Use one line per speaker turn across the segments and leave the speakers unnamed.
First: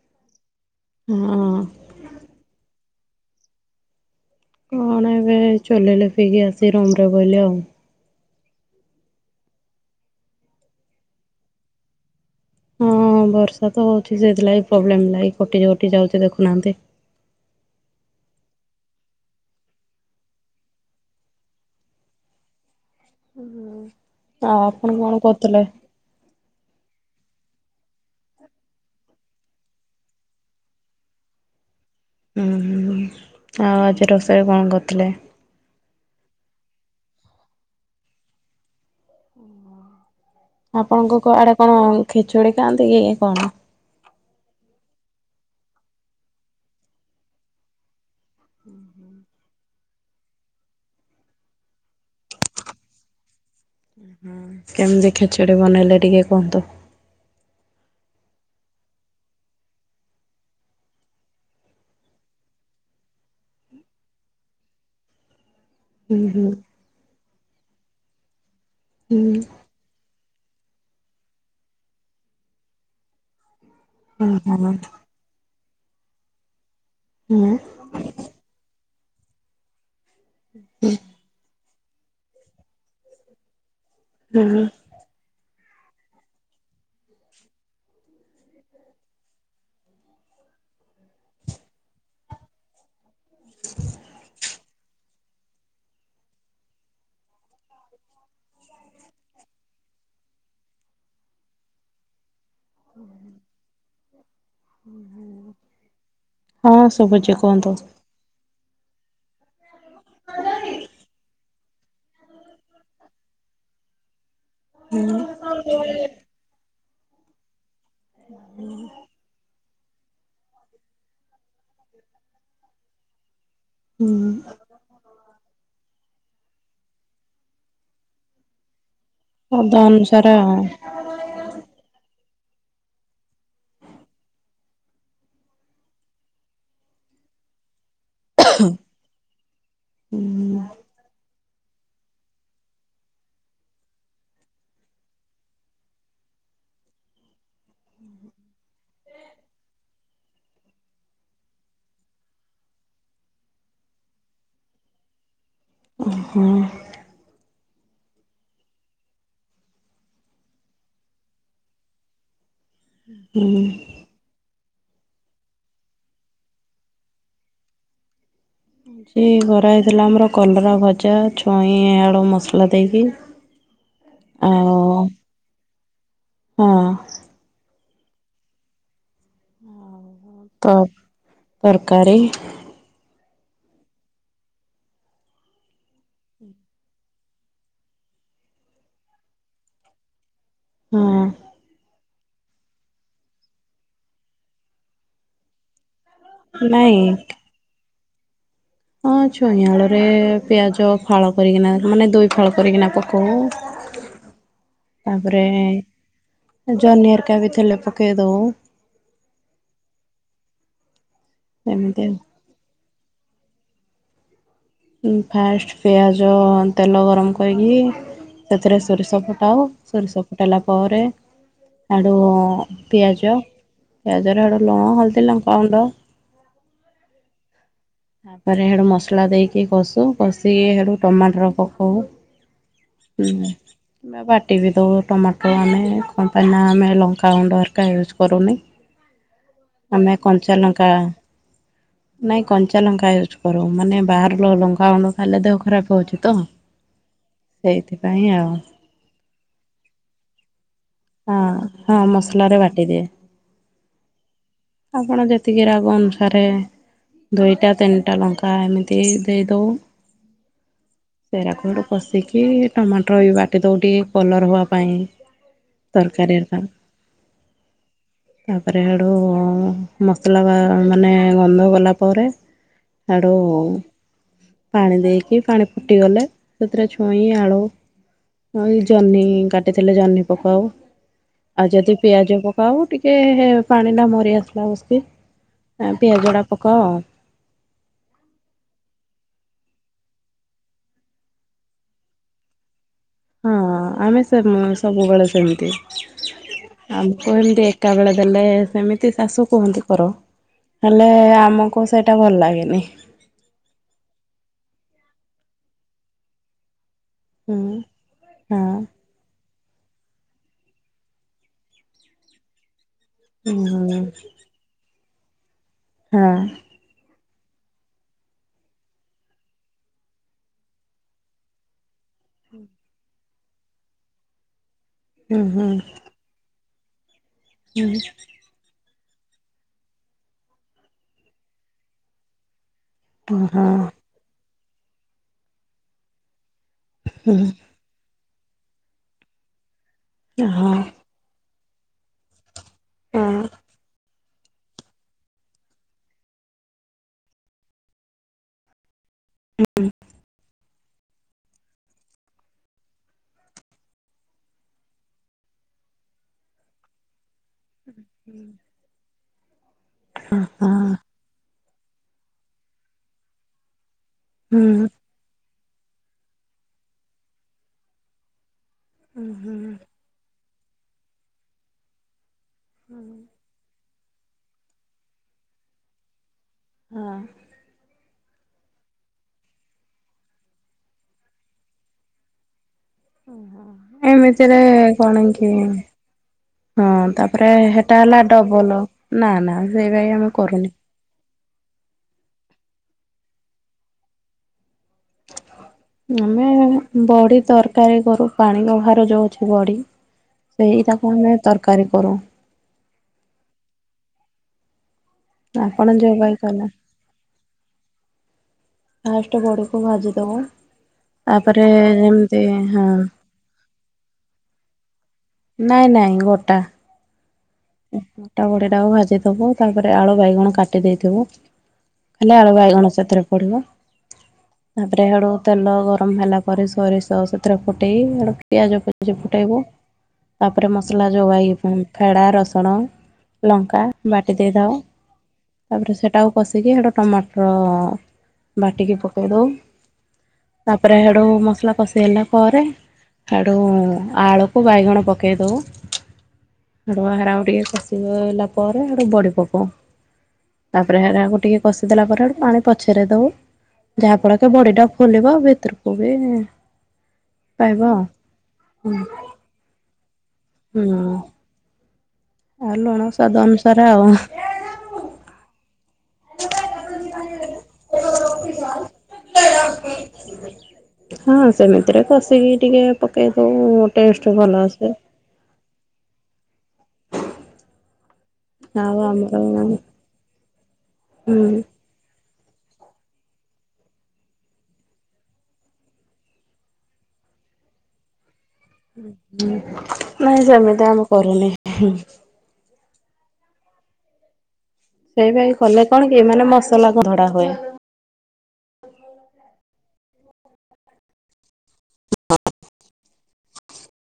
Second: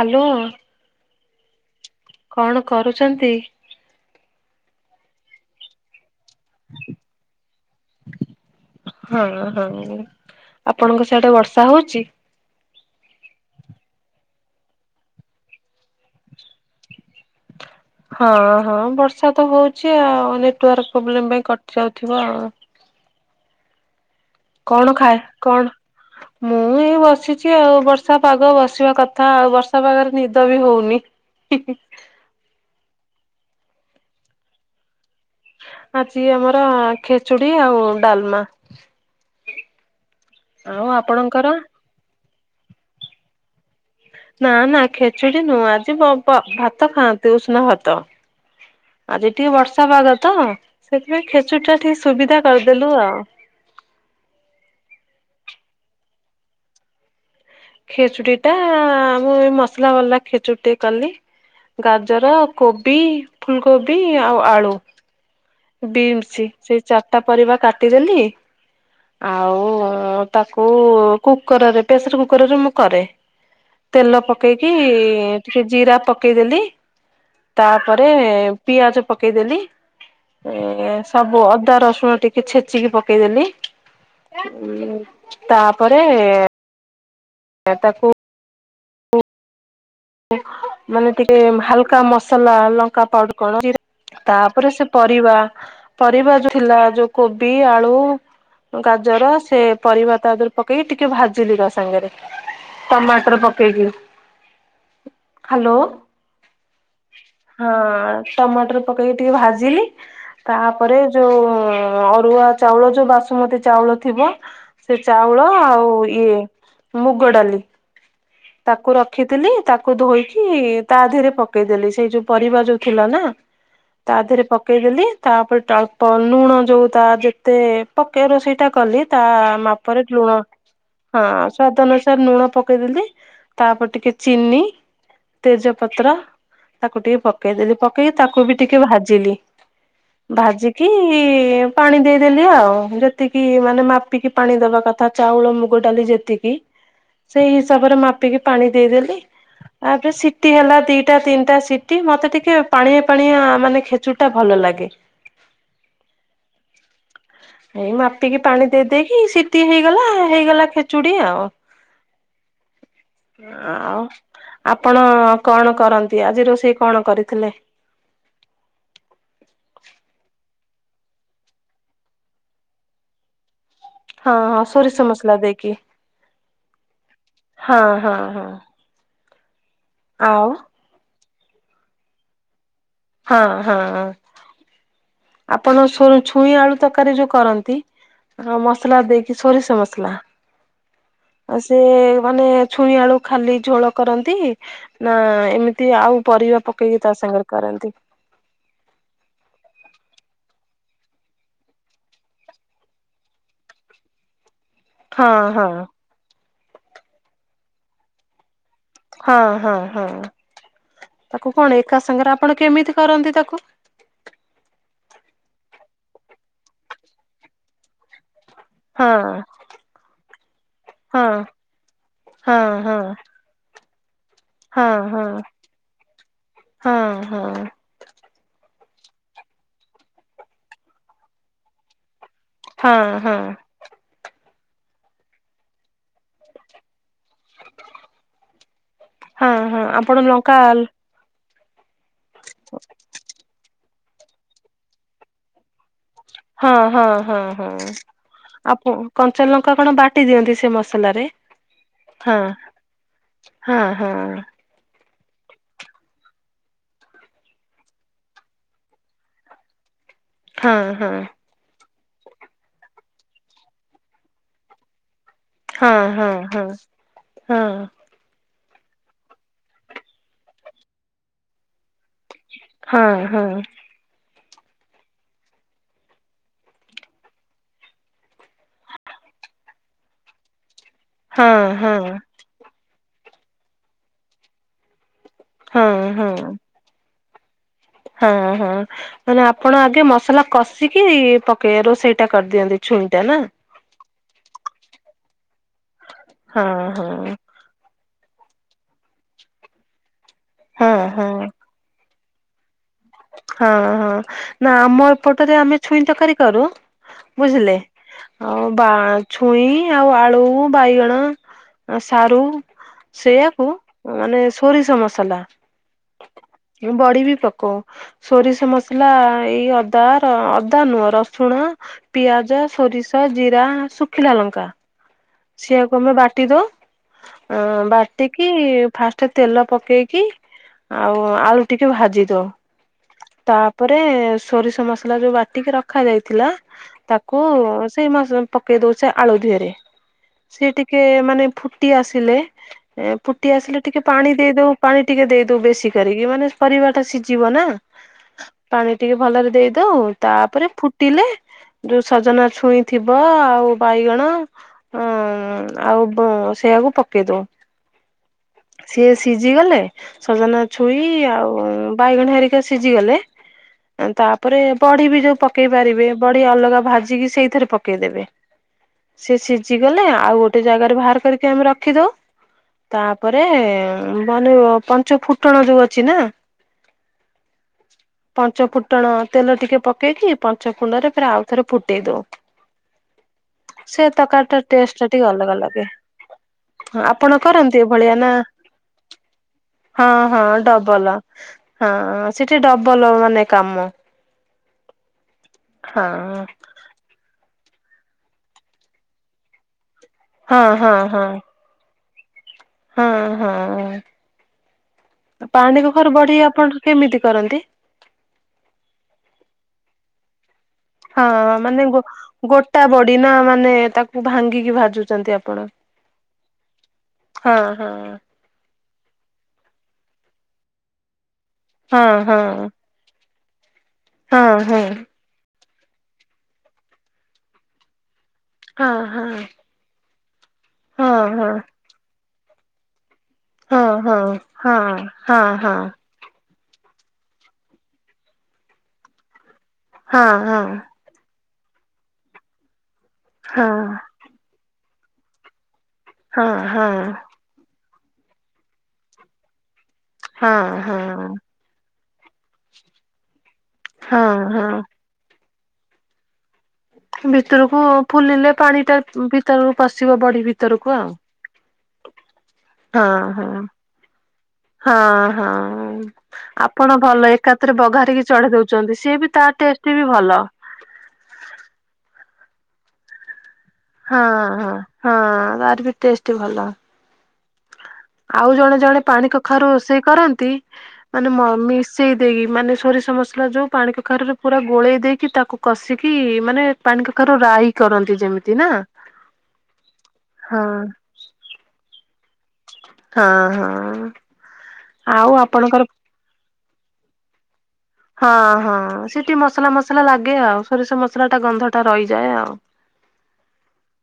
Hello.
ହଁ।
କଣ କରୁଛନ୍ତି।
କଣ ଏବେ ଚୁଲି ଲିପିକି ଆସି ରୁମ୍ ରେ ବଇଲି ଆଉ।
ହଁ ହଁ ଆପଣଙ୍କ ସିଆଡେ ବର୍ଷା ହଉଛି?
ହଁ ବର୍ଷା ତ ହଉଛି ସେଥିଲାଗି ପ୍ରୋବ୍ଲେମ ଲାଗି କଟି କଟି ଯାଉଛି ଦେଖୁନାହାନ୍ତି। [unintelligible]
ହଁ ହଁ ବର୍ଷା ତ ହଉଛି ଆଉ ନେଟୱାର୍କ ପ୍ରୋବ୍ଲେମ ପାଇଁ କଟି ଯାଉଥିବ ଆଉ।
ହୁଁ
କଣ ଖାଏ କଣ ମୁଁ? ଏଇ ବସିଛି ଆଉ ବର୍ଷା ପାଗ ବସିବା କଥା ଆଉ ବର୍ଷା ପାଗରେ ନିଦ ବି ହଉନି। [inaudible]
ହୁଁ, ହୁଁ ଆଉ ଆଜି ରୋଷେଇ କଣ କରିଥିଲେ?
ଆଜି ଆମର ଖେଚୁଡି ଆଉ ଡାଲମା। ଆଉ
ଆପଣଙ୍କ
ଆପଣଙ୍କର?
କୁଆଡେ କଣ ଖିଚୁଡି ଖାଆନ୍ତି କି କଣ?
ନା ନା ଖେଚୁଡି ନୁହଁ ଆଜି ବ ବ ଭାତ ଖାଆନ୍ତି ଉଷୁନା ଭାତ। ଆଜି ଟିକେ ବର୍ଷା ପାଗ ତ ସେଥିପାଇଁ ଖେଚୁଡି ଟା ଟିକେ ସୁବିଧା କରିଦେଲୁ ଆଉ।
ହୁଁ କେମିତି ଖେଚିଡି ବନେଇଲେ ଟିକେ କୁହନ୍ତୁ?
ଖେଚୁଡି ଟା ମୁଁ ଏ ମସଲା ବାଲା ଖେଚୁଡ଼ି ଟେ କଲି। ଗାଜର, କୋବି, ଫୁଲକୋବି, ଆଉ ଆଳୁ।
ହୁଁ
ଡିମସି
ହୁଁ
ସେଇ ଚାରିଟା ପରିବା କାଟିଦେଲି
ହୁଁ
ଆଉ ତାକୁ କୁକରରେ ପ୍ରେସର କୁକରରେ ମୁଁ କରେ। ତେଲ
ହଁ
ପକେଇକି
ହୁଁ
ଟିକେ ଜିରା ପକେଇଦେଲି
ହୁଁ
ତାପରେ ପିଆଜ ପକେଇଦେଲି। ଏ ସବୁ ଅଦା ରସୁଣ ଟିକେ ଛେଚିକି ପକେଇଦେଲି।
ହୁଁ।
ତାପରେ ସେ ତାକୁ ମାନେ ଟିକେ ହାଲକା ମସଲା ଲଙ୍କା ପାଉଡର କଣ ଜିରା ତାପରେ ସେ ପରିବା ପରିବା ଯୋଉ ଥିଲା ଯୋଉ କୋବି, ଆଳୁ ଗାଜର ସେ ପରିବା ତା ଦେହରେ ପକେଇକି ଟିକେ ଭାଜିଲି ତା ସାଙ୍ଗରେ। ଟମାଟର ପକେଇବି।
ଉଁ ହୁଁ।
ହ୍ୟାଲୋ
କୁହନ୍ତୁ।
ହଁ। ଟମାଟର ପକେଇକି ଟିକେ ଭାଜିଲି ତାପରେ ଯୋଉ ଅରୁଆ ଚାଉଳ ଯୋଉ ବାସୁମତୀ ଚାଉଳ ଥିବ ସେ ଚାଉଳ ଆଉ ଇଏ ମୁଗଡାଲି।
[unintelligible]
ତାକୁ ରଖିଥିଲି। ତାକୁ ଧୋଇକି ତା ଧିଏରେ ପକେଇଦେଲି ସେଇ ଯୋଉ ପରିବା ଯୋଉ ଥିଲା ନା।
[unintelligible]
ତା ଦେହେରେ ପ ପକେଇଦେଲି। ତାପରେ ଟ ଅଳ୍ପ ଲୁଣ ଯୋଉ ତା ଯେତେ ପକେଇ ରୋଷେଇଟା କଲି। ତା
ଶବ୍ଦ
ମାପରେ
ଅନୁସାରେ
ଲୁଣ
ଆଉ।
ହଁ ସ୍ୱାଦ ଅନୁସାରେ ଲୁଣ ପକେଇଦେଲି। ତାପରେ ଟିକେ ଚିନି, ତେଜ ପତ୍ର ତାକୁ ଟିକେ ପକେଇଦେଲି ପକ୍ ପକେଇ ତାକୁ ବି ଟିକେ ଭାଜିଲି।
ହୁଁ
ଭାଜିକି କି ପାଣି ଦେଇଦେଲି। ଆଉ ଯେତିକି ମାନେ ମାପିକି ପାଣି ଦବା କଥା ଚାଉଳ ମୁଗ ଡାଲି ଯେତିକି ସେଇ ହିସାବରେ ମାପିକି ପାଣି ଦେଇଦେଲି। ତାପରେ ସିଟି ହେଲା ଦିଟା ତିନିଟା ସିଟି ମତେ ଟିକେ ପାଣିଆ ପାଣିଆ ମାନେ ଖେଚୁଡ୍ ଟା ଭଲ ଲାଗେ।
ଉଁ ହୁଁ।
ଏଇ ମାପିକି ପାଣି ଦେଇଦେଇକି ସିଟି ହେଇଗଲା। ହେଇଗଲା ଖେଚୁଡି ଆଉ। ଏଁ
ହୁଁ।
ଆଁ ଉ ଆପଣ କଣ କରନ୍ତି? ଆଜି ରୋଷେଇ କଣ କରିଥିଲେ?
ହୁଁ କରା ହେଇଥିଲା ଆମର କଲରା ଭଜା, ଛୁଇଁ ଆଳୁ ମସଲା ଦେଇକି। ହଁ।
ହଁ ହଁ ସୋରିଷ ମସଲା ଦେଇକି
ହଁ
ହଁ ହଁ ହଁ। ଆଉ
ତ ତରକାରୀ।
ହଁ, ହଁ। ଆପଣ ଫୁଣି ଛୁଇଁ, ଆଳୁ ତରକାରୀ ଯୋଉ କରନ୍ତି ମସଲା ଦେଇକି ସୋରିଷ ମସଲା।
ହଁ
ଆ ସେ ମାନେ ଛୁଇଁ, ଆଳୁ ଖାଲି ଝୋଳ କରନ୍ତି ନା ଏମିତି ଆଉ ପରିବା
ନାଇଁ
ପକେଇକି ତା ସାଙ୍ଗରେ କରନ୍ତି।
ହଁ ଛୁଇଁ, ଆଳୁରେ ପିଆଜ ଫାଳ କରିକିନା ମାନେ ଦଇ ଫାଳ କରିକିନା ପକଉ।
ହଁ
ତାପରେ
ହଁ।
ଜହ୍ନି ହେରିକା ବି ଥିଲେ ପକେଇ ଦଉ।
ହଁ ହଁ ହଁ ତାକୁ କଣ ଏକା
ଏମିତି ଆଉ।
ସାଙ୍ଗରେ ଆପଣ କେମିତି କରନ୍ତି ତାକୁ?
ଫାଷ୍ଟ୍ ପିଆଜ, ତେଲ ଗରମ କରିକି ସେଥିରେ ସୋରିଷ
ହଁ।
ଫୁଟାହବ। ସୋରିଷ ଫୁଟାଇଲା ପରେ
ହଁ
ଆଡୁ
ହଁ ହଁ
ପିଆଜ ପିଆଜ ର ଆଡୁ
ହଁ, ହଁ, ହଁ, ହଁ।
ତାପରେ ହେଡୁ ମସଲା ଦେଇକି କଷୁ କଷିକି ହେଡୁ ଟମାଟର ପକଉ।
ହଁ ହଁ
ହୁଁ ବାଟି ବି ଦଉ ଟମାଟୋ ଆମେ କଣ ପାଇଁ ନା ଆମେ ଲ ଲଙ୍କଗୁଣ୍ଡ ହରକା ୟୁଜ୍ କରୁନି।
ହଁ ହଁ
ଆମେ
ଆପଣ ଲଙ୍କା
କଞ୍ଚାଲଙ୍କା ନାଇଁ କଞ୍ଚା ଲଙ୍କା ୟୁଜ୍ କରୁ। ମାନେ ବାହାର ଲଙ୍କାଗୁଣ୍ଡ ଖାଇଲେ ଦେହ ଖରାପ ହଉଛି। ତ
ହଁ, ହଁ, ହଁ, ହଁ ଆଉ କଞ୍ଚାଲଙ୍କା କଣ ବାଟି ଦିଅନ୍ତି ସେ ମସ୍ ସଲାରେ
ହଁ
ହଁ,
ମସଲାରେ ବାଟିଦିଏ
ହଁ, ହଁ।
ଆପଣ ଯେତିକି ରାଗ ଅନୁସାରେ ଦୁଇଟା, ତିନିଟା ଲଙ୍କା ଏମିତି ଦେଇଦଉ।
ହଁ, ହଁ।
ପେରାଖୁ ପଶିକି ଟମାଟର ଏଇ ବାଟି ଦଉ ଟିକେ କଲର୍ ହବା ପାଇଁ।
ହଁ
ତରକାରୀର କ
ହଁ ହଁ
ତାପରେ ହାଡୁ ମସଲା ବା ମାନେ ଗନ୍ଧ ଗଲା ପରେ
ହଁ
ହାଡ଼ୋ
ହଁ
ପାଣି ଦେଇକି ପାଣି ଫୁଟିଗଲେ ସେଥିରେ ଛୁଇଁ, ଆଳୁ ହଁ ଏଇ ଜହ୍ନି କାଟିଥିଲେ ଜହ୍ନି ପକାଉ।
ହଁ
ଆଉ
ହଁ
ଯଦି
ହଁ
ପିଆଜ ପକାଉ ଟିକେ ହେ ପାଣି ଟା ମରି ଆସିଲା ବସ୍ କି।
ହଁ
ଏଁ
ହଁ
ପିଆଜ ଡା ପକାଉ।
ହଁ, ହଁ। ମାନେ ଆପଣ ଆଗେ ମସଲା କଷିକି ପକେଇ ବେ ରୋଷେଇ ଟା କରିଦିଅନ୍ତି ଛୁଇଁ ଟା ନାଁ?
ହଁ ଆମେ ସେମ୍ ସବୁବେଳେ ସେମିତି
ହଁ
ଆମକୁ
ହଁ
ଏମିତି ଏ ଏକା ବେଳେ ଦେଲେ ସେମିତି ଶାଶୁ କୁହନ୍ତି କର
ହଁ
ହେଲେ
ହଁ
ଆମକୁ ସେ ଇଟା ଭଲ ଲାଗେନି।
ହଁ ହଁ ନା ଆମ ଏପଟରେ ଆମେ ଛୁଇଁ ତରକାରୀ କରୁ
ହୁଁ
ବୁଝିଲେ
ହଁ
ଅଁ ବା ଛୁଇଁ ଆଉ ଆଳୁ, ବାଇଗଣ, ଆ ସାରୁ ସେଇ
ହୁଁ
ଆକୁ ଉଁ ମାନେ ସୋରିଷ ମସଲା।
ହୁଁ।
ଏ ବଡି ବି ପକଉ। ସୋରିଷ ମସଲା ଏଇ ଅଦା ର ଅଦା ନୁହଁ ରସୁଣ ପିଆଜ, ସୋରିଷ, ଜିରା, ଶୁଖିଲା ଲଙ୍କା
ହୁଁ ହୁଁ
ସେଆକୁ ଆମେ ବାଟିଦଉ। ହଁ
ହୁଁ
ବାଟିିକ କି ଫାଷ୍ଟ୍ ତେଲ ପକେଇକି ଆଉ ଆଳୁ ଟିକେ ଭାଜି ଦଉ।
ହଁ
ତାପରେ
ଏମିତିରେ
ସୋରିଷ ମସଲା ଯୋଉ ବାଟିକି ରଖା ଯାଇଥିଲା ତାକୁ ସେଇ ମାସ ପକେଇ ଦଉ ସେ ଆଳୁ ଦିହରେ। ସେ ଟିକେ ମାନେ ଫୁଟି ଆସିଲେ ଏ ଫୁଟି ଆସିଲେ ଟିକେ ପାଣି ଦେଇଦଉ ପାଣି ଟିକେ ଦେଇଦଉ ବେଶୀ କରିକି ମାନେ ପରିବା ଟା ସିଯିବ ନା। ପାଣି ଟିକେ ଭଲରେ ଦେଇଦଉ ତାପରେ ଫୁ ଟିଲେ ଯୋଉ ସଜନା ଛୁଇଁ ଥିବ ଆଉ ବାଇଗଣ ହୁଁ ଆଉ ବ ସେଇଆକୁ ପକେଇ ଦଉ।
ଉଁ ହୁଁ।
ସିଏ ସିଝିଗଲେ ସଜନା ଛୁଇଁ ଆଉ ବାଇଗଣ ହେରିକା ସିଜି ଗଲେ ତାପରେ ବଢ଼ି ବି ଯୋଉ ପ ପକେଇ ପାରିବେ ବଢି ଅଲଗା ଭାଜିକି ସେଇଥିରେ ପକେଇଦେବେ ସେ ସିଝି ଗଲେ ଆଉ ଗୋଟେ ଜାଗାରେ ଭାଆର କରିକି ଆମେ ରଖିଦଉ ତା ଏ ବନିବ ପାଞ୍ଚୁ ଫୁଟଣ ଯୋଉ ଅଛି ନା?
ହଁ।
ପଞ୍ଚ ଫୁଟଣ ତେଲ ଟିକେ ପକେଇକି ପଞ୍ଚ କୁଣ୍ଡରେ ଫେରେ ଆଉ ଥରେ ଫୁଟେଇ ଦଉ।
[inaudible] ଓ ହୋ
ସେ ତରକାରୀ ଟା
ଏମିତିରେ
ଟେଷ୍ଟ ଟା
କଣ
ଟିକେ
କି
ଅଲଗା ଲାଗେ
ହଁ
ଆପଣ
ତାପରେ
କରନ୍ତି
ହେ ଟା
ଏଭଳିଆ
ହେଲା
ନା?
ଡବଲ ନା ନା ସେଇ ଭାଇ ଆମେ କରୁନି।
ବଲ ହଁ ସେଠି ଡବଲ ମାନେ କାମ। ହଁ।
ଆମେ ମ ବଡି ତରକାରୀ କରୁ ପାଣି କଖାରୁ ଯୋଉ ଅଛି ବଡି
ହଁ ହଁ
ସେଇଟାକୁ
ହଁ
ଆମେ ତର କାରି କରୁ।
ହଁ ହଁ ପାଣି
ଆପଣ
କଖାରୁ
ଯୋଉ ଭାଇ
ବଢି
କଲେ।
ଆପଣ କେମିତି କରନ୍ତି?
ଫାଷ୍ଟେ ବଡିକୁ ଭାଜି ଦବୁ।
ହଁ ମାନେ ଗୋ ଗୋଟା
ହଁ
ବଡି ନା ମାନେ ତାକୁ ଭାଙ୍ଗିକି ଭାଜୁଛନ୍ତି ଆପ
ନାଇଁ ନାଇଁ ଗୋଟା।
ହଁ ହଁ।
ଗୋଟା ବଡ଼ିଟାକୁ ଭାଜି ଦେବ ତାପରେ ଆଳୁ ବାଇଗଣ କାଟି ଦେଇଥିବ
ହଁ
ଖାଲି
ହଁ
ଆଳୁ ବାଇଗଣ ସେଥିରେ ପଡ଼ିବ
ହଁ ହଁ।
ତାପରେ ହିଆଡ଼ୁ ତେଲ ଗରମ ହେଲା ପରେ ସୋରିଷ ସେଥିରେ ଫୁଟେଇ ହେଟୁ ପିଆଜ [unintelligible] ଫୁଟେଇବ। ତାପରେ ମସଲା ଯୋଉ ଫେଡା ରସୁଣ। ଲଙ୍କା ବାଟି ଦେଇ ଦବ ତାପରେ ସେ ତାକୁ କଷିକି ହେଟା ଟମାଟର ବାଟିକି ପକେଇ ଦେଉ। ତାପରେ ସେଡୁ ମସଲା କଷି ହେଲା ପରେ ସେଡୁ ଆଳୁ କୁ ବାଇଗଣ ପକାଇ ଦେବୁ ହେଟୁ ହେରାକୁ ଟିକେ କଷିଗଲା ପରେ ହେଇଠୁ ବଡି ପକଉ ତାପରେ ହେରାକୁ ଟିକେ କଷିଦେଲା ପରେୁ ପାଣି ପଛରେ ଦଉ ଯାହା ଫଳ କି ବଡି ଟା ଫୁଲିବ ଭିତରକୁ ବି ପାଇବ
ଭିତରକୁ
ଆଉ।
ଫୁଲିଲେ ପାଣି ଟା ଭିତରକୁ ପଶିବ ବଢି
ହୁଁ
ଭିତରକୁ ଆଉ।
ଆଉ ଲୁଣ
ହଁ
ସ୍ୱାଦ
ହଁ
ଅନୁସାରେ ଆଉ।
ହଁ ହଁ। ଆପଣ ଭଲ ଏକାତରେ ବଘାରିକି ଚଢେଇ ଦଉଛନ୍ତି ସେ ବି ତା ଟେଷ୍ଟ ବି ଭଲ।
ହଁ ସେମିତିରେ କସିକି ଟିକେ ପକେଇ ଦଉ
ହଁ
ଟେଷ୍ଟ ଭଲ
ହଁ
ଆସେ।
ହଁ ତାର ବି ଟେଷ୍ଟ ଭଲ। ଆଉ ଜଣେ ଜଣେ ପାଣି
ଆମର ହୁଁ
କଖାରୁ ରୋଷେଇ କରନ୍ତି ମାନେ ମ ମିସ ସେଇ ଦେଇକି ମାନେ ସୋରିଷ ମସଲା ଯେଉଁ ପାଣି କଖାରୁରେ ପୁରା ଗୋଳେଇ ଦେଇକି ତାକୁ କଷିକି ମାନେ ପାଣି କଖାରୁ ରାଇ କରନ୍ତି ଯେମିତି ନା।
ନାଇଁ
ହଁ
ସେମିତି ଆମେ କରୁନି। ହୁଁ
ହଁ ହଁ।
ସେଇ
ଆଉ
[unintelligible]
ଆପଣଙ୍କର
କଲେ କଣ କି ମାନେ ମସଲା କ ଧଡା ହୁଏ।
ହଁ ହଁ ସେଠି ମସଲା ମସଲା ଲାଗେ ଆଉ ସୋରିଷ ମସଲାଟା ଗନ୍ଧଟା ରହିଯାଏ ଆଉ
[unintelligible]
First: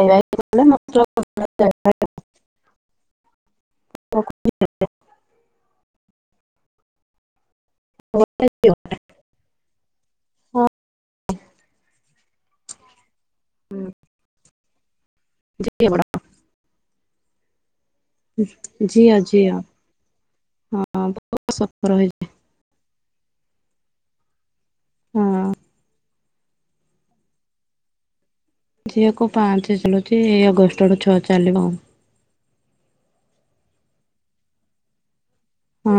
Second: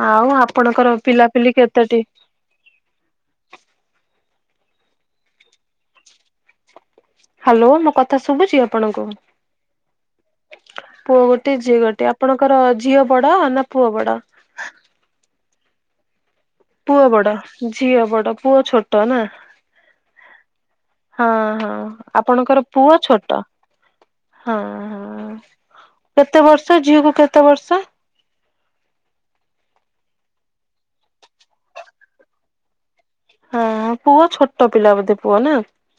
ଆଉ ଆପଣଙ୍କର ପିଲାପିଲି କେତେଟି?
[unintelligible]
ହ୍ୟାଲୋ ମୋ କଥା ଶୁଭୁଛି ଆପଣଙ୍କୁ? ପୁଅ ଗୋଟେ ଝିଅ ଗୋଟେ ଆପଣଙ୍କର ଝିଅ ବଡ ନା ପୁଅ ବଡ? ପୁଅ ବଡ ଝିଅ ବଡ ପୁଅ ଛୋଟ
ଝିଅ
ନା।
ଝିଅ
ହଁ ହଁ
ସଫର ହେଇଛି
ଆପଣଙ୍କର ପୁଅ ଛୋଟ ହଁ ହଁ ହଁ। କେତେ ବର୍ଷ ଝିଅକୁୁ କେତେ ବର୍ଷ?
ଝିଅକୁ ପାଞ୍ଚ ଚାଲୁଛି ଏଇ ଅଗଷ୍ଟ ଆଡ଼ୁ ଛଅ ଚାଲିବ।
ହଁ ପୁଅ ଛୋଟ ପିଲା ବୋଧେ ପୁଅ ନା।
ହଁ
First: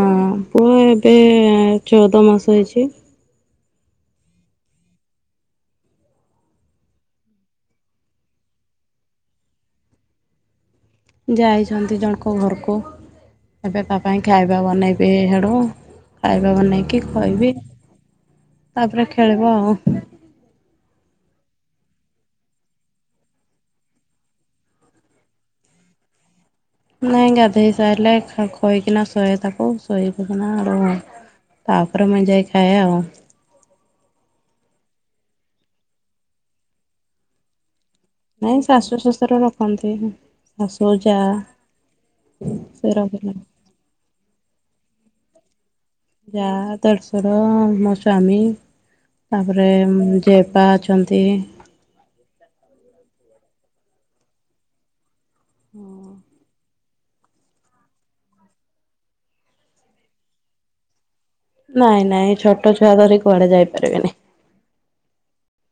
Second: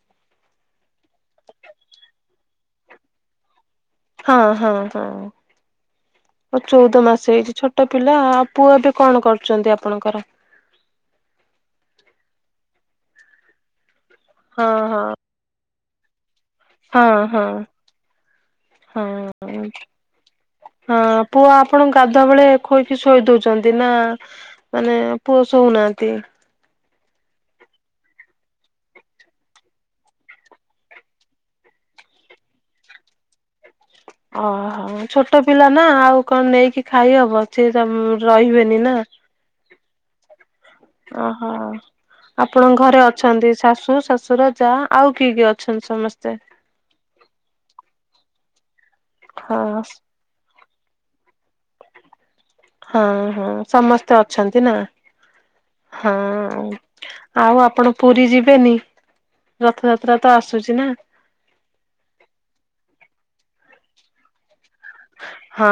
ପୁଅ ଏବେ ଚଉଦ ମାସ ହେଇଛି।
ହଁ ହଁ ହଁ। ଅ ଚଉଦ ମାସ ହେଇଛି ଛୋଟ ପିଲା ପୁଅ ଏବେ କଣ କରୁଛନ୍ତି ଆପଣଙ୍କର?
ଯାଇଛନ୍ତି ଜଣଙ୍କ ଘରକୁ ଏବେ ତା ପାଇଁ ଖାଇବା
ହଁ ହଁ।
ବନେଇବି ହେଡ଼ୁ ଖାଇବା ବନେଇକି
ହଁ ହଁ
ଖୁଆଇବି ତାପରେ ଖେଳିବ
ହଁ
ଆଉ।
ହଁ ପୁଅ ଆପଣଙ୍କ ଗାଧୁଆ ବେଳେ ଖୁଇକି ଶୋଇ ଦଉଛନ୍ତି ନା ମାନେ ପୁଅ ଶଉନାହାନ୍ତି।
ନାଇଁ ଗାଧୋଇ ସାରିଲେ ଖୋଇକିନା ଶୋହେ ତାକୁ ଶୋଇଉଟିକିନା ଆରୁ ତା ପରେ ମୁଁ ଯାଏଁ ଖାଏ ଆଉ।
ଓହୋ ଛୋଟ ପିଲା ନା ଆଉ କଣ ନେଇକି ଖାଇହବ ସେ ସମ୍
ନାଇଁ ଶାଶୁ ଶଶୁର ରଖନ୍ତି ଶାଶୁ ଯା
ଓହୋ। ଆପଣଙ୍କ
ସେ
ଘରେ
ରହିଲେ
ଅଛନ୍ତି ଶାଶୁ ଶଶୁର ଯା ଆଉ କିଏ କିଏ ଅଛନ୍ତି ସମସ୍ତେ?
ଯା ଦେଡ଼ଶୁର ମୋ ସ୍ୱାମୀ
ହଁ
ତାପରେ ଯେପା ଅଛନ୍ତି।
ହଁ ହଁ ସମସ୍ତେ ଅଛନ୍ତି ନା ହଁ। ଆଉ ଆପଣ ପୁରୀ ଯିବେନି ରଥଯାତ୍ରା ତ ଆସୁଛି ନା।
ନାଇଁ ନାଇଁ ଛୋଟ ଛୁଆ ଧରିି କୁଆଡେ ଯାଇପାରିବିନି।
ହଁ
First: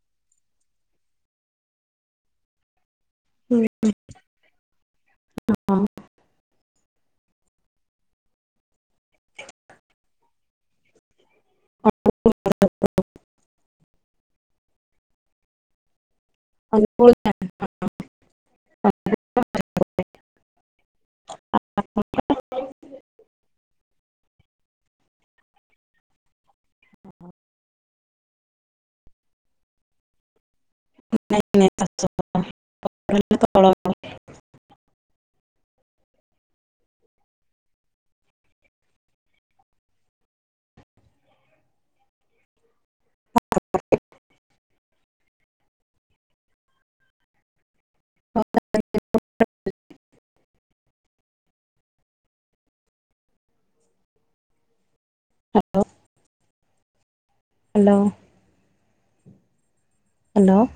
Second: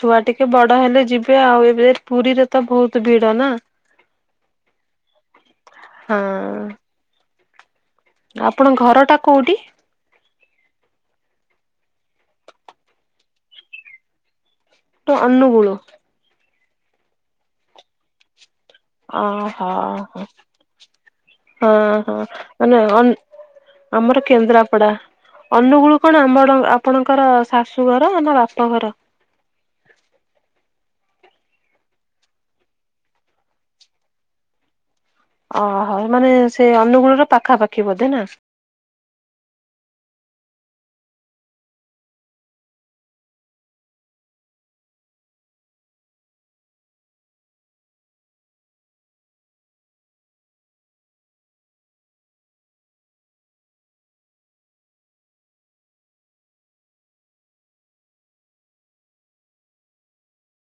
ଛୁଆ ଟିକେ ବଡ ହେଲେ ଯିବେ ଆଉ ଏବେ ପୁରୀରେ ତ ବହୁତ ଭିଡ ନା ହଁ। ଆପଣଙ୍କ ଘରଟା କୋଉଠି?
[unintelligible]
ତ ଅନୁଗୁଳୁ।
ଅନଗୁଳୁ [unintelligible]
ଅ ହୋ ହଁ ହଁ ମାନେ ଅନ୍ ଆମର କେନ୍ଦ୍ରାପଡା। ଅନୁଗୁଳୁ କଣ ଆମର ଆପଣଙ୍କର ଶାଶୁ ଘର ନା ବାପା ଘର?
[unintelligible]
ଓହୋ ମାନେ ସେ ଅନୁଗୁଳର ପାଖାପାଖି ବୋଧେ ନା?
[inaudible] [unintelligible] [unintelligible] Hello hello. ହ୍ୟାଲୋ।